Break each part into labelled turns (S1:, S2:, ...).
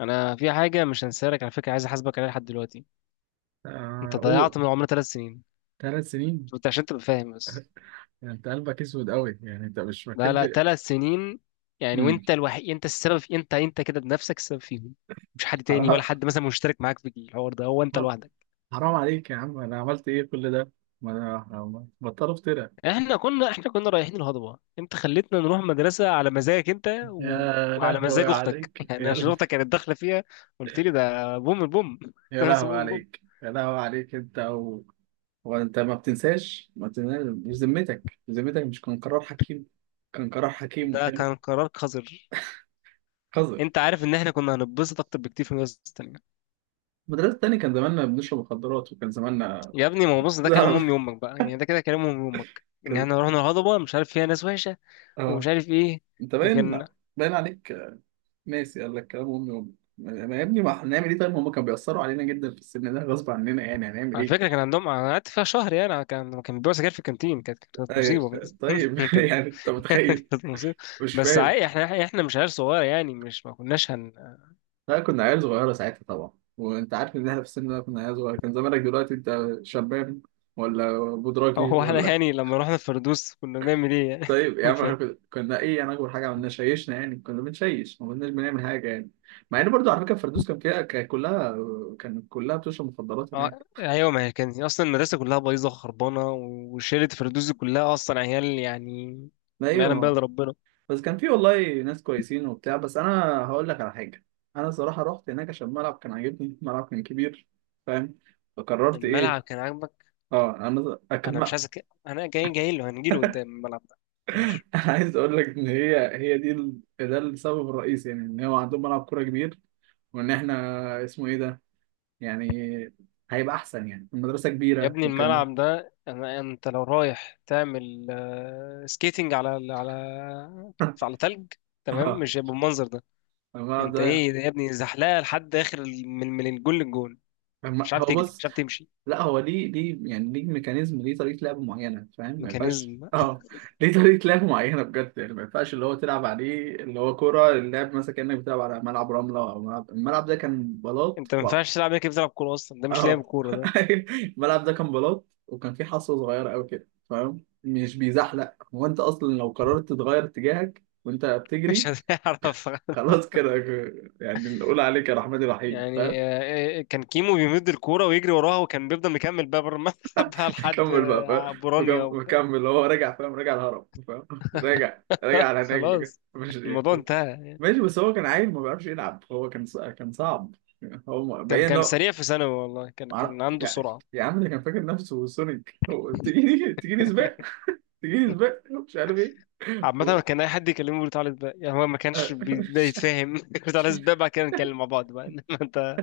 S1: انا في حاجه مش هنساها لك، على فكره، عايز احاسبك عليها لحد دلوقتي.
S2: آه،
S1: انت
S2: قول.
S1: ضيعت من عمرنا 3 سنين.
S2: 3 سنين.
S1: انت عشان تبقى فاهم بس.
S2: يعني انت قلبك اسود قوي؟ يعني انت مش فاكر
S1: لا لا،
S2: لي.
S1: 3 سنين. يعني
S2: مم.
S1: وانت الوحيد، انت السبب في، انت كده بنفسك السبب فيهم. مش حد تاني، ولا
S2: حرام.
S1: حد مثلا مشترك معاك في الحوار ده، هو انت
S2: حرام.
S1: لوحدك.
S2: حرام عليك يا عم، انا عملت ايه كل ده؟ ما انا بطلوا افترى.
S1: احنا كنا رايحين الهضبه، انت خليتنا نروح مدرسه على مزاجك انت
S2: يا
S1: وعلى مزاج
S2: لهوي
S1: اختك
S2: عليك
S1: يعني عشان اختك كانت داخله فيها. قلت لي ده بوم البوم
S2: يا
S1: مدرسه
S2: لهوي
S1: بوم البوم.
S2: عليك، يا لهوي عليك انت و. وانت ما بتنساش، ما بتنساش. مش ذمتك، ذمتك مش كان قرار حكيم؟ كان قرار حكيم
S1: ده
S2: وحلو.
S1: كان قرار قذر.
S2: قذر.
S1: انت عارف ان احنا كنا هنتبسط اكتر بكتير في المدرسه التانيه.
S2: المدرسة التاني كان زماننا بنشرب مخدرات، وكان زماننا.
S1: يا ابني، ما هو بص، ده كلام امي وامك بقى، يعني ده كده كلام امي وامك، ان
S2: كان.
S1: احنا رحنا الهضبه مش عارف فيها ناس وحشه، ومش
S2: اه.
S1: عارف ايه،
S2: انت
S1: وكان.
S2: باين عليك ناسي، قال لك كلام امي وامي. ما يا ابني، ما هنعمل ايه؟ طيب هم كانوا بيأثروا علينا جدا في السن ده غصب عننا، يعني هنعمل
S1: على
S2: ايه؟
S1: فكره كان عندهم، انا قعدت فيها شهر، يعني أنا، كان بيبيعوا سجاير في الكانتين، كانت
S2: طيب.
S1: مصيبه.
S2: طيب.
S1: كانت
S2: يعني انت متخيل؟
S1: كانت مصيبه.
S2: مش
S1: بس
S2: فاهم.
S1: عادي، احنا مش عيال صغيره، يعني مش، ما كناش هن.
S2: لا، كنا عيال صغيرة ساعتها طبعا. وانت عارف ان احنا في السن ده كنا عيال صغيرة، كان زمانك دلوقتي انت شباب، ولا بودراجي
S1: هو احنا
S2: ولا.
S1: يعني لما رحنا الفردوس كنا بنعمل ايه يعني؟
S2: طيب يا عم، احنا
S1: فاهم،
S2: كنا ايه يعني؟ اكبر حاجة عملنا شيشنا، يعني كنا بنشيش، ما كناش بنعمل حاجة يعني. مع ان برضو على فكرة الفردوس كان كلها بتشرب مخدرات
S1: اه
S2: هناك.
S1: ايوه، ما هي كانت اصلا المدرسه كلها بايظه وخربانه وشيله، الفردوس دي كلها اصلا عيال يعني، ما يعلم بها
S2: ايوه.
S1: الا ربنا.
S2: بس كان في والله ناس كويسين وبتاع، بس انا هقول لك على حاجه. انا صراحه رحت هناك عشان الملعب كان عاجبني، الملعب كان كبير. فاهم؟ فقررت
S1: الملعب
S2: ايه؟
S1: كان عاجبك.
S2: اه انا
S1: انا مش
S2: انا
S1: عايز انا جاي، جاي له هنجيله قدام الملعب ده. ماشي.
S2: عايز اقول لك ان هي دي ده السبب الرئيسي، يعني ان هو عندهم ملعب كوره كبير. وان احنا. اسمه ايه ده؟ يعني هيبقى احسن يعني، المدرسه
S1: يا
S2: كبيره
S1: ابني،
S2: والكلام ده.
S1: الملعب ده انت لو رايح تعمل سكيتنج على على تلج، تمام
S2: اه
S1: مش هيبقى بالمنظر ده.
S2: الملعب
S1: انت
S2: ده.
S1: ايه ده يا ابني؟ زحلقه لحد اخر من الجول للجول،
S2: فاهم؟
S1: مش عارف
S2: هو
S1: تجري،
S2: بص،
S1: مش عارف تمشي،
S2: لا هو ليه يعني، ليه ميكانيزم، ليه طريقة لعب معينة، فاهم؟ ما ينفعش.
S1: ميكانيزم.
S2: اه ليه طريقة لعب معينة بجد يعني، ما ينفعش اللي هو تلعب عليه اللي هو كورة اللعب مثلا، كأنك بتلعب على ملعب رملة أو ملعب، الملعب ده كان بلاط
S1: انت ما
S2: و.
S1: ينفعش تلعب هيك، بتلعب كوره اصلا، ده مش لاعب
S2: اه،
S1: كوره ده.
S2: الملعب ده كان بلاط وكان فيه حصة صغيرة أوي كده، فاهم؟ مش بيزحلق هو، أنت أصلا لو قررت تغير اتجاهك وأنت
S1: مش
S2: بتجري
S1: هتعرف.
S2: خلاص كده. يعني نقول عليك يا رحمن الرحيم، فاهم.
S1: يعني كان كيمو بيمد الكوره ويجري وراها، وكان بيفضل مكمل بقى بره الملعب، بقى لحد
S2: كمل بقى، فاهم.
S1: بورانيا
S2: مكمل هو، راجع فاهم، راجع الهرم فاهم، راجع على هناك بجد
S1: خلاص
S2: مش
S1: الموضوع
S2: كده.
S1: انتهى.
S2: ماشي بس هو كان عيل ما بيعرفش يلعب، هو كان كان صعب. هو
S1: كان
S2: باين ان
S1: كان
S2: هو.
S1: سريع في ثانوي، والله كان
S2: مع-
S1: كان عنده
S2: يا
S1: سرعة.
S2: يا عم ده كان فاكر نفسه سونيك، هو تجيني سباق، تجيني سباق مش عارف ايه.
S1: عامة
S2: هو.
S1: كان أي حد يكلمه بيقول تعالى سباق، يعني هو ما كانش
S2: آه،
S1: بيبدأ
S2: مش عارف.
S1: يتفاهم. بيقول تعالى سباق. بعد كده نتكلم مع بعض بقى. إنما أنت،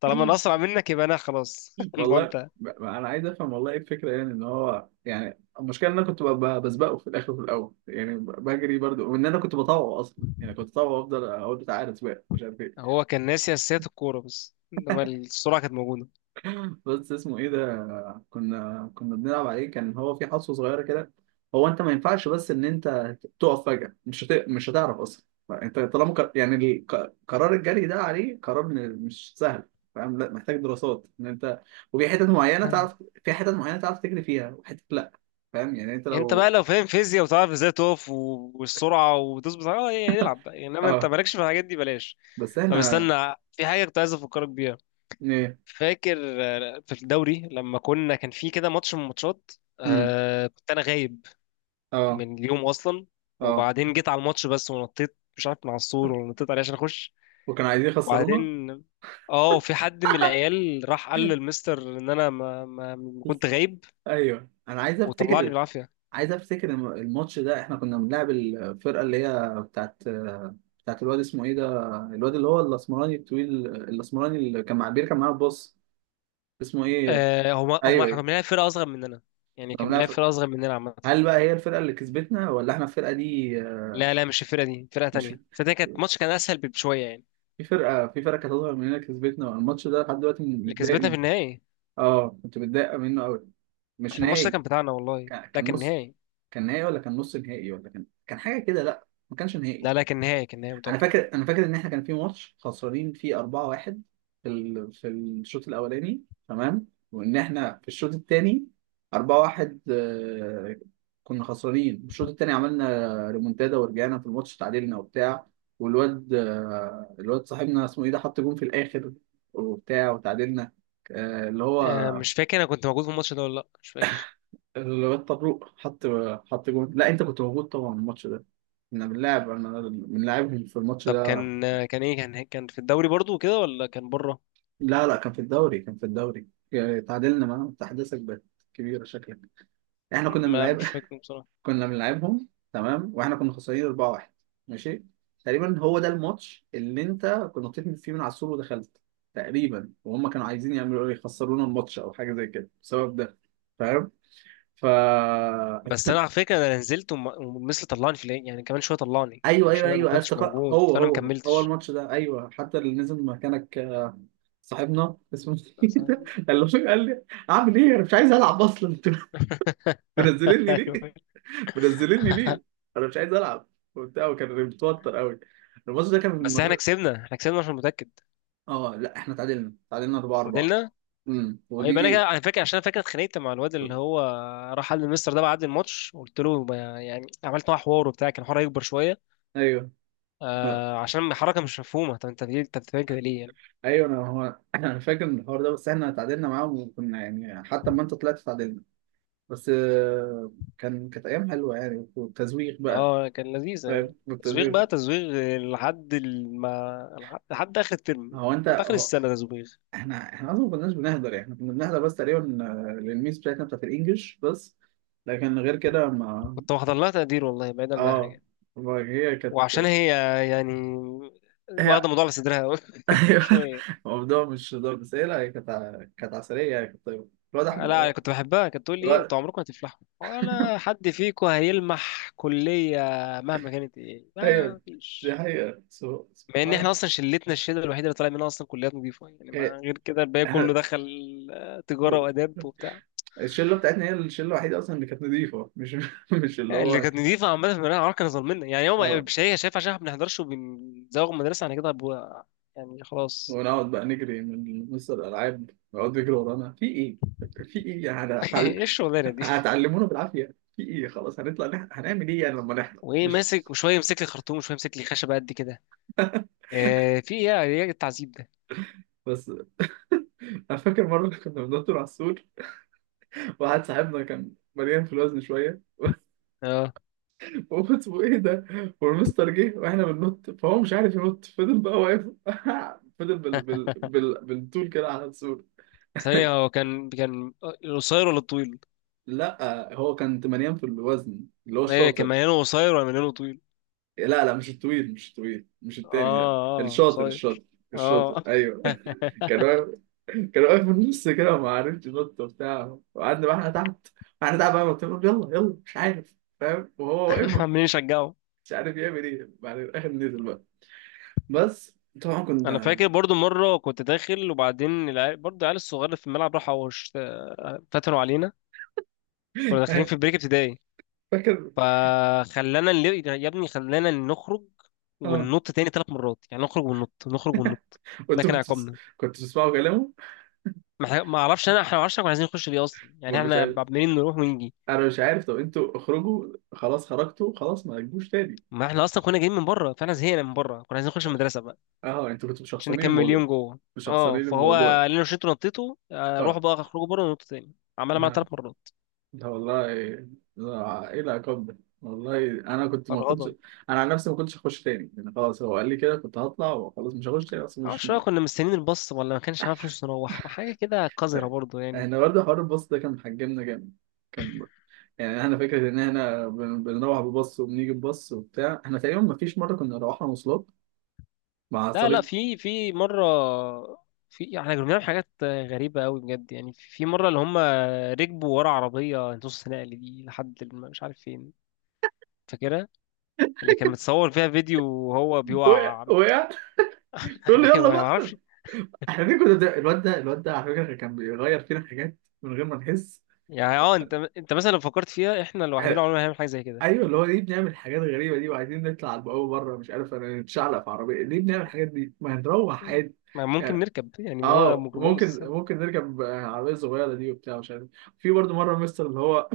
S1: طالما أنا أسرع منك، يبقى أنا خلاص. الموضوع
S2: والله
S1: انتهى.
S2: انا عايز افهم والله، ايه الفكره يعني؟ ان هو يعني المشكله ان انا كنت بسبقه في الاخر وفي الاول، يعني بجري برضو، وان انا كنت بطوع اصلا، يعني كنت بطوع وافضل اقول بتاع عارف سباق مش عارف ايه.
S1: هو كان ناسي أساسيات الكورة، بس إنما السرعة كانت موجودة.
S2: بس اسمه ايه ده؟ كنا بنلعب عليه كان هو في حصوة صغيرة كده. هو انت ما ينفعش بس ان انت تقف فجأة، مش هتعرف اصلا. انت طالما ك... يعني ال- ك- قرار الجري ده عليه، مش سهل، فاهم؟ لا محتاج دراسات ان انت. وفي حتت معينة تعرف، في حتت معينة تعرف تجري فيها وحتت لا، فاهم؟ يعني انت
S1: أنت
S2: لو.
S1: بقى لو فاهم فيزياء، وتعرف إزاي تقف والسرعة وتظبط، أه إيه، العب بقى، يعني إنما أنت
S2: اه.
S1: مالكش في الحاجات دي، بلاش.
S2: بس
S1: طب
S2: احنا.
S1: استنى، في حاجة كنت عايز أفكرك بيها.
S2: ايه.
S1: فاكر؟ في الدوري لما كنا كان في كده ماتش من الماتشات،
S2: امم
S1: كنت انا غايب
S2: اه.
S1: من اليوم اصلا،
S2: اه،
S1: وبعدين جيت على الماتش بس، ونطيت مش عارف من على السور ولا نطيت عليه عشان اخش،
S2: وكانوا عايزين يخسرونا.
S1: وبعدين، اه في حد من العيال راح قال للمستر ان انا ما كنت غايب،
S2: ايوه انا عايز
S1: وطلعني
S2: افتكر،
S1: بالعافيه.
S2: عايز افتكر الماتش ده احنا كنا بنلعب الفرقه اللي هي بتاعت، بتاعت الواد اسمه ايه ده، الواد اللي هو الاسمراني الطويل، الاسمراني اللي كان مع بيركب معانا الباص، اسمه ايه؟
S1: هما
S2: ايوه
S1: كانوا
S2: ايه،
S1: بيلعبوا فرقه اصغر مننا، يعني
S2: كنا
S1: كان
S2: بنلعب
S1: بيلعب
S2: فرقة.
S1: فرقه اصغر مننا عامه.
S2: هل بقى هي الفرقه اللي كسبتنا ولا احنا الفرقه دي؟
S1: لا لا مش الفرقه دي، فرقه
S2: مش.
S1: تانية، فده كانت ماتش كان اسهل بشويه يعني.
S2: في فرقه، في فرقه كانت هتظهر مننا كسبتنا الماتش ده، لحد دلوقتي
S1: اللي
S2: متضايق
S1: كسبتنا في
S2: منه.
S1: النهائي،
S2: اه كنت متضايق منه قوي. مش
S1: احنا الماتش ده
S2: نهائي،
S1: كان بتاعنا والله،
S2: كان
S1: لكن
S2: نص.
S1: نهائي.
S2: كان نهائي ولا كان نص نهائي ولا كان، كان حاجه كده، لا ما كانش نهائي.
S1: لا لا كان نهائي، كان نهائي، متأكد.
S2: انا فاكر ان احنا كان في ماتش خسرانين فيه 4-1 في ال. في الشوط الاولاني، تمام. وان احنا في الشوط الثاني 4-1، كنا خسرانين الشوط الثاني، عملنا ريمونتادا ورجعنا في الماتش تعادلنا وبتاع. والواد الواد صاحبنا اسمه ايه ده حط جون في الاخر وبتاع وتعادلنا، اللي هو
S1: مش فاكر انا كنت موجود في الماتش ده ولا لا، مش فاكر.
S2: الواد طبروق حط جون. لا انت كنت موجود طبعا الماتش ده، احنا بنلعب انا بنلعبهم في الماتش
S1: طب
S2: ده.
S1: كان، كان ايه، كان في الدوري برضو كده، ولا كان بره؟
S2: لا لا، كان في الدوري، كان في الدوري، يعني تعادلنا معاهم. تحديثك بقت كبيرة شكلك، احنا كنا
S1: ما
S2: بنلعب.
S1: مش فاكر بصراحة.
S2: كنا بنلعبهم تمام واحنا كنا خسرانين 4-1. ماشي، تقريبا هو ده الماتش اللي انت كنت نطيت فيه من على السور ودخلت تقريبا، وهم كانوا عايزين يعملوا ايه، يخسرونا الماتش او حاجة زي كده بسبب ده، فاهم. فا
S1: بس انا على فكرة، انا نزلت ومثل طلعني في العين، يعني كمان شوية طلعني
S2: ايوه، ايوه، ايوه،
S1: عشان انا ما
S2: أيوه،
S1: كنتش
S2: افتكر.
S1: موجود،
S2: هو
S1: فانا ما
S2: هو هو
S1: كملتش،
S2: الماتش ده ايوه، حتى اللي نزل مكانك صاحبنا اسمه إيه
S1: بس-
S2: ده؟ قال له، قال لي اعمل ايه، انا مش عايز العب اصلا. منزليني ليه؟
S1: أيوة.
S2: منزليني ليه؟ انا مش عايز العب. وبتاع وكان متوتر قوي، الماتش ده كان من
S1: بس احنا
S2: المدرسه.
S1: كسبنا، احنا كسبنا عشان متأكد،
S2: اه لا، احنا تعادلنا، تعادلنا 4 4.
S1: فضلنا.
S2: امم،
S1: طيب انا
S2: ودي.
S1: كده انا فاكر، عشان انا فاكر اتخانقت مع الواد اللي هو راح قال للمستر ده بعد الماتش. قلت له يعني عملت معاه حوار وبتاع، كان حوار يكبر شوية،
S2: ايوه. لا
S1: عشان حركة مش مفهومة، طب انت ليه انت بتعمل كده ليه يعني؟
S2: ايوه، انا هو. انا فاكر من الحوار ده، بس احنا تعادلنا معاهم وكنا يعني حتى لما انت طلعت تعادلنا بس. كانت ايام حلوه يعني، والتزويق بقى،
S1: اه كان لذيذة يعني.
S2: فاهم.
S1: تزويغ بقى
S2: والتزويق.
S1: تزويغ لحد لحد آخر الترم،
S2: هو انت
S1: لحد آخر
S2: هو،
S1: السنة تزويغ.
S2: احنا اصلا ما كناش بنهدر، يعني كنا بنهدر بس تقريبا للميس بتاعتنا بتاعت الانجليش بس، لكن غير كده ما.
S1: كنت واخد لها تقدير والله، بعيدا عن أي
S2: اه،
S1: حاجة،
S2: ما هي كانت.
S1: وعشان هي، يعني
S2: هي.
S1: واخدة الموضوع على صدرها أوي.
S2: ايوه.
S1: شوية.
S2: الموضوع مش هزار، بس هي، لا هي كانت كانت عسلية يعني، كانت طيبة. الواد أحمد،
S1: لا، كنت بحبها، كانت تقول لي ايه،
S2: الواد-
S1: انتوا عمركم هتفلحوا ولا حد فيكم هيلمح كلية مهما كانت ايه،
S2: ايوه،
S1: ما
S2: دي
S1: فيش.
S2: حقيقة
S1: مع ان
S2: سبحان
S1: احنا اصلا
S2: الله.
S1: شلتنا، الشله الوحيده اللي طالع منها اصلا كليات نظيفه، يعني ما
S2: هي-
S1: غير كده الباقي كله
S2: إحنا-
S1: دخل، تجاره واداب وبتاع،
S2: الشلة بتاعتنا هي الشلة الوحيدة أصلا اللي كانت نظيفة، مش مش اللي
S1: يعني اللي
S2: هو.
S1: كانت نظيفه عامه في المدرسه، عمرها كان ظلمنا، يعني هو
S2: اه.
S1: مش هي شايف عشان احنا ما بنحضرش وبنزوغ من المدرسه، انا كده هبقى يعني خلاص.
S2: ونقعد بقى نجري من مستر الألعاب، نقعد نجري ورانا في إيه؟ في إيه يعني،
S1: ايه الشغلانه دي؟
S2: هتعلمونا بالعافية في إيه؟ خلاص هنطلع، هنعمل إيه يعني لما نحضر؟
S1: وايه
S2: مش.
S1: ماسك، وشويه يمسك لي خرطوم، وشويه يمسك لي خشبه قد كده، في ايه، ايه التعذيب ده؟
S2: بس أنا فاكر مرة كنا بندور على السور، واحد صاحبنا كان مليان في الوزن شويه،
S1: اه
S2: وقلت له ايه ده. والمستر جه واحنا بننط، فهو مش عارف ينط، فضل بقى واقف. فضل بالطول كده على السور.
S1: ثانيه، هو كان القصير ولا الطويل؟
S2: لا هو كان مليان في الوزن، اللي هو
S1: ايه كان
S2: الشاطر.
S1: مليانه قصير ولا مليانه طويل؟
S2: لا لا، مش الطويل، مش التاني ده،
S1: اه اه
S2: الشاطر.
S1: قصير.
S2: الشاطر، الشاطر
S1: اه.
S2: ايوه. كان واقف، كان واقف في النص كده وما عرفش ينط وبتاع. وقعدنا بقى احنا تحت، احنا تحت بقى نط، يلا يلا، مش عارف فاهم، وهو واقف
S1: عمالين يشجعوا.
S2: مش عارف يعمل ايه. بعد الاخر نزل بقى، بس طبعا
S1: انا
S2: كنا.
S1: فاكر برضو مره، كنت داخل وبعدين العيال، برضو العيال الصغار اللي في الملعب، فتنوا علينا، كنا داخلين في بريك ابتدائي،
S2: فاكر.
S1: يا ابني خلانا نخرج
S2: اه
S1: وننط تاني 3 مرات، يعني نخرج وننط، نخرج وننط. ده
S2: وانتوا
S1: كان عقابنا.
S2: كنتوا بتسمعوا كلامه؟
S1: ما اعرفش انا، احنا ما اعرفش، إحنا كنا عايزين نخش ليه اصلا؟ يعني
S2: مش
S1: احنا
S2: عارف،
S1: عمالين نروح ونيجي،
S2: انا مش عارف. طب انتوا اخرجوا خلاص، خرجتوا خلاص ما تجيبوش تاني.
S1: ما احنا اصلا كنا جايين من بره، فاحنا زهقنا من بره، كنا عايزين نخش المدرسه بقى،
S2: اه انتوا كنتوا
S1: عشان
S2: مشخصنين
S1: نكمل
S2: الموضوع،
S1: يوم جوه. اه
S2: مشخصنين
S1: فهو
S2: الموضوع.
S1: قال لنا شيتوا نطيتوا،
S2: اه.
S1: روحوا بقى اخرجوا بره وننطوا تاني، عملها معانا
S2: لا.
S1: 3 مرات.
S2: لا والله، لا ايه العقاب ده والله، انا كنت ما كنتش.
S1: فرهضه.
S2: انا عن نفسي ما كنتش هخش تاني يعني، خلاص هو قال لي كده كنت هطلع وخلاص، مش هخش تاني اصلا، مش
S1: معرفش بقى
S2: مش
S1: كنا مستنيين الباص، ولا ما كانش معانا فلوس نروح، حاجة كده قذرة
S2: فاهم.
S1: برضو يعني.
S2: احنا برضه حوار الباص ده كان محجمنا جامد، كان يعني احنا فكره ان احنا بنروح بباص وبنيجي بباص وبتاع، احنا تقريبا ما فيش مره كنا روحنا مواصلات مع
S1: لا لا،
S2: صريف.
S1: في مرة، في يعني احنا كنا بنعمل حاجات غريبة أوي بجد، يعني في مرة اللي هم ركبوا ورا عربية نص نقل دي لحد مش عارف فين، فاكرها، اللي كان متصور فيها فيديو وهو
S2: وقع،
S1: بيوقع.
S2: وقع. يقول لي يلا
S1: أيوة ما
S2: بقى.
S1: أعرفش.
S2: احنا دي كنا، ده الواد ده، الواد ده على فكره كان بيغير فينا حاجات من غير ما نحس.
S1: يعني أنت مثلا لو فكرت فيها، احنا لوحدنا
S2: آه،
S1: عمرنا ما هنعمل حاجة زي كده،
S2: ايوه اللي هو ليه بنعمل حاجات غريبه دي، وعايزين نطلع على البقوه بره مش عارف، انا نتشعلق في عربيه ليه؟ بنعمل الحاجات دي، ما هنروح عادي
S1: ما ممكن
S2: يعني.
S1: نركب يعني هو
S2: اه ممكن،
S1: ميكروباص.
S2: نركب عربيه صغيره دي وبتاع، مش عارف. في برضه مره مستر اللي هو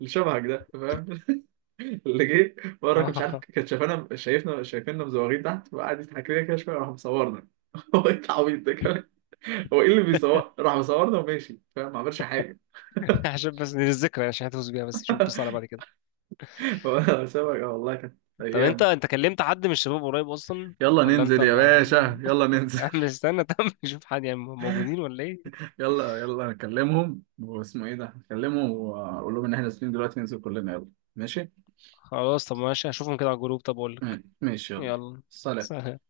S2: اللي شبهك ده، فاهم، اللي جه بره كان مش عارف، كان شايفانا شايفنا شايفيننا مزوغين تحت، وقعد يضحك لنا كده شويه، راح مصورنا. هو ايه العبيط ده كمان، هو ايه اللي بيصور، راح مصورنا وماشي فاهم، ما عملش حاجه.
S1: عشان بس للذكرى، عشان هتفوز بيها بس، شوف، بص على بعد كده.
S2: هو سابك. آه والله كانت
S1: طب انت
S2: ايام.
S1: انت كلمت حد من الشباب قريب اصلا،
S2: يلا
S1: ولا
S2: ننزل
S1: انت
S2: يا
S1: ما؟
S2: باشا، يلا ننزل.
S1: يا عم استنى طب، نشوف حد، يعني موجودين ولا ايه؟
S2: يلا نكلمهم، واسمه ايه ده، نكلمهم واقول لهم ان احنا نازلين دلوقتي، ننزل كلنا، يلا. ماشي،
S1: خلاص طب ماشي، هشوفهم كده على الجروب، طب اقول لك،
S2: ماشي يلا.
S1: يلا.
S2: سلام.
S1: سلام.